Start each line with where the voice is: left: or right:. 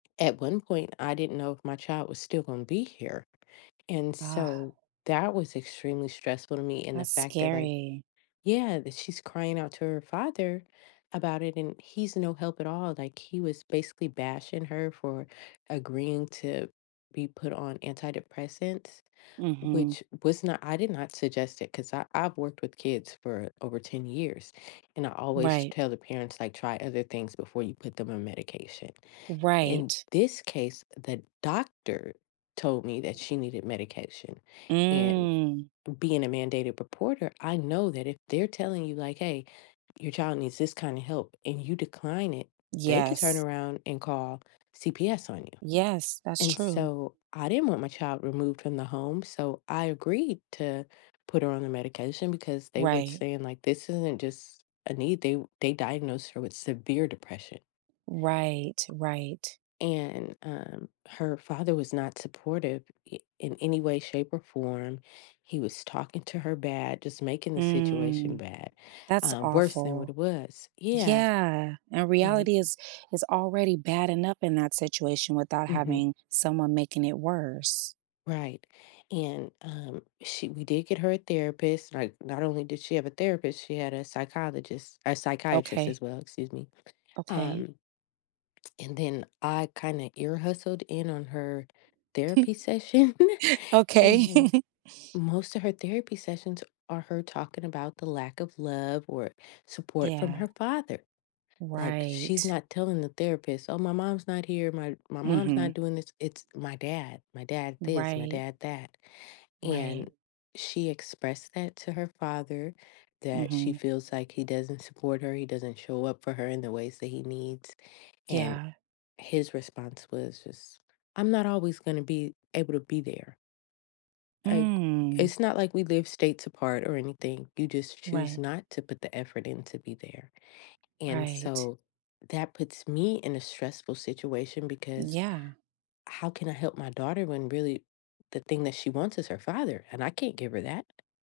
left: At one point, I didn't know if my child was still gonna be here, and so, that was extremely stressful to me, and the
right: That's
left: fact that, like
right: scary.
left: yeah, that she's crying out to her father about it, and he's no help at all, like, he was basically bashing her for agreeing to be put on antidepressants,
right: Mhm.
left: which was not I did not suggest it, 'cause I I've worked with kids for over 10 years, and I always
right: Right.
left: tell the parents, like, "Try other things before you put them on medication." In
right: Right.
left: this case, the doctor told me that she needed medication, and
right: Mm.
left: b being a mandated reporter, I know that if they're telling you, like, "Hey, your child needs this kinda help," and you decline it, they could turn
right: Yes.
left: around and call CPS on you,
right: Yes, that's
left: and
right: true.
left: so, I didn't want my child removed from the home, so I agreed to put her on the medication, because they were j
right: Right.
left: saying, like, "This isn't just a need." They they diagnosed her with severe depression."
right: Right. Right.
left: And, um, her father was not supportive i in any way, shape, or form. He was talking to her bad, just making the situation
right: Mm.
left: bad
right: That's
left: uh, worse than what
right: awful.
left: it was Yeah.
right: Yeah, and
left: Mhm.
right: reality is is already bad enough in that situation without
left: Mhm.
right: having someone making it worse.
left: Right, and, um, she we did get her a therapist, like, not only did she have a therapist, she had a psychologist a psychiatrist as
right: Okay.
left: well, excuse me.
right: Okay.
left: Um and then, I kinda ear-hustled in on her therapy session,
right: Okay.
left: and, most of her therapy sessions are her talking about the lack of love, or support, from
right: Yeah.
left: her father. Like, she's
right: Right.
left: not telling the therapist, "Oh, my mom's not here. My my mom's not
right: Mhm.
left: doing this. It's, my dad. My dad, this, my
right: Right.
left: dad that," and,
right: Right.
left: she expressed that to her father, that she
right: Mhm.
left: feels like he doesn't support her, he doesn't show up for her in the ways that he needs and,
right: Yeah.
left: his response was just, "I'm not always gonna be able to be there." Like,
right: Mm.
left: it's not like we live states apart or anything, you just choose
right: Right.
left: not to put the effort in to be there. And
right: Right.
left: so, that puts me in a stressful situation, because
right: Yeah.
left: how can I help my daughter when really the thing that she wants is her father, and I can't give her that.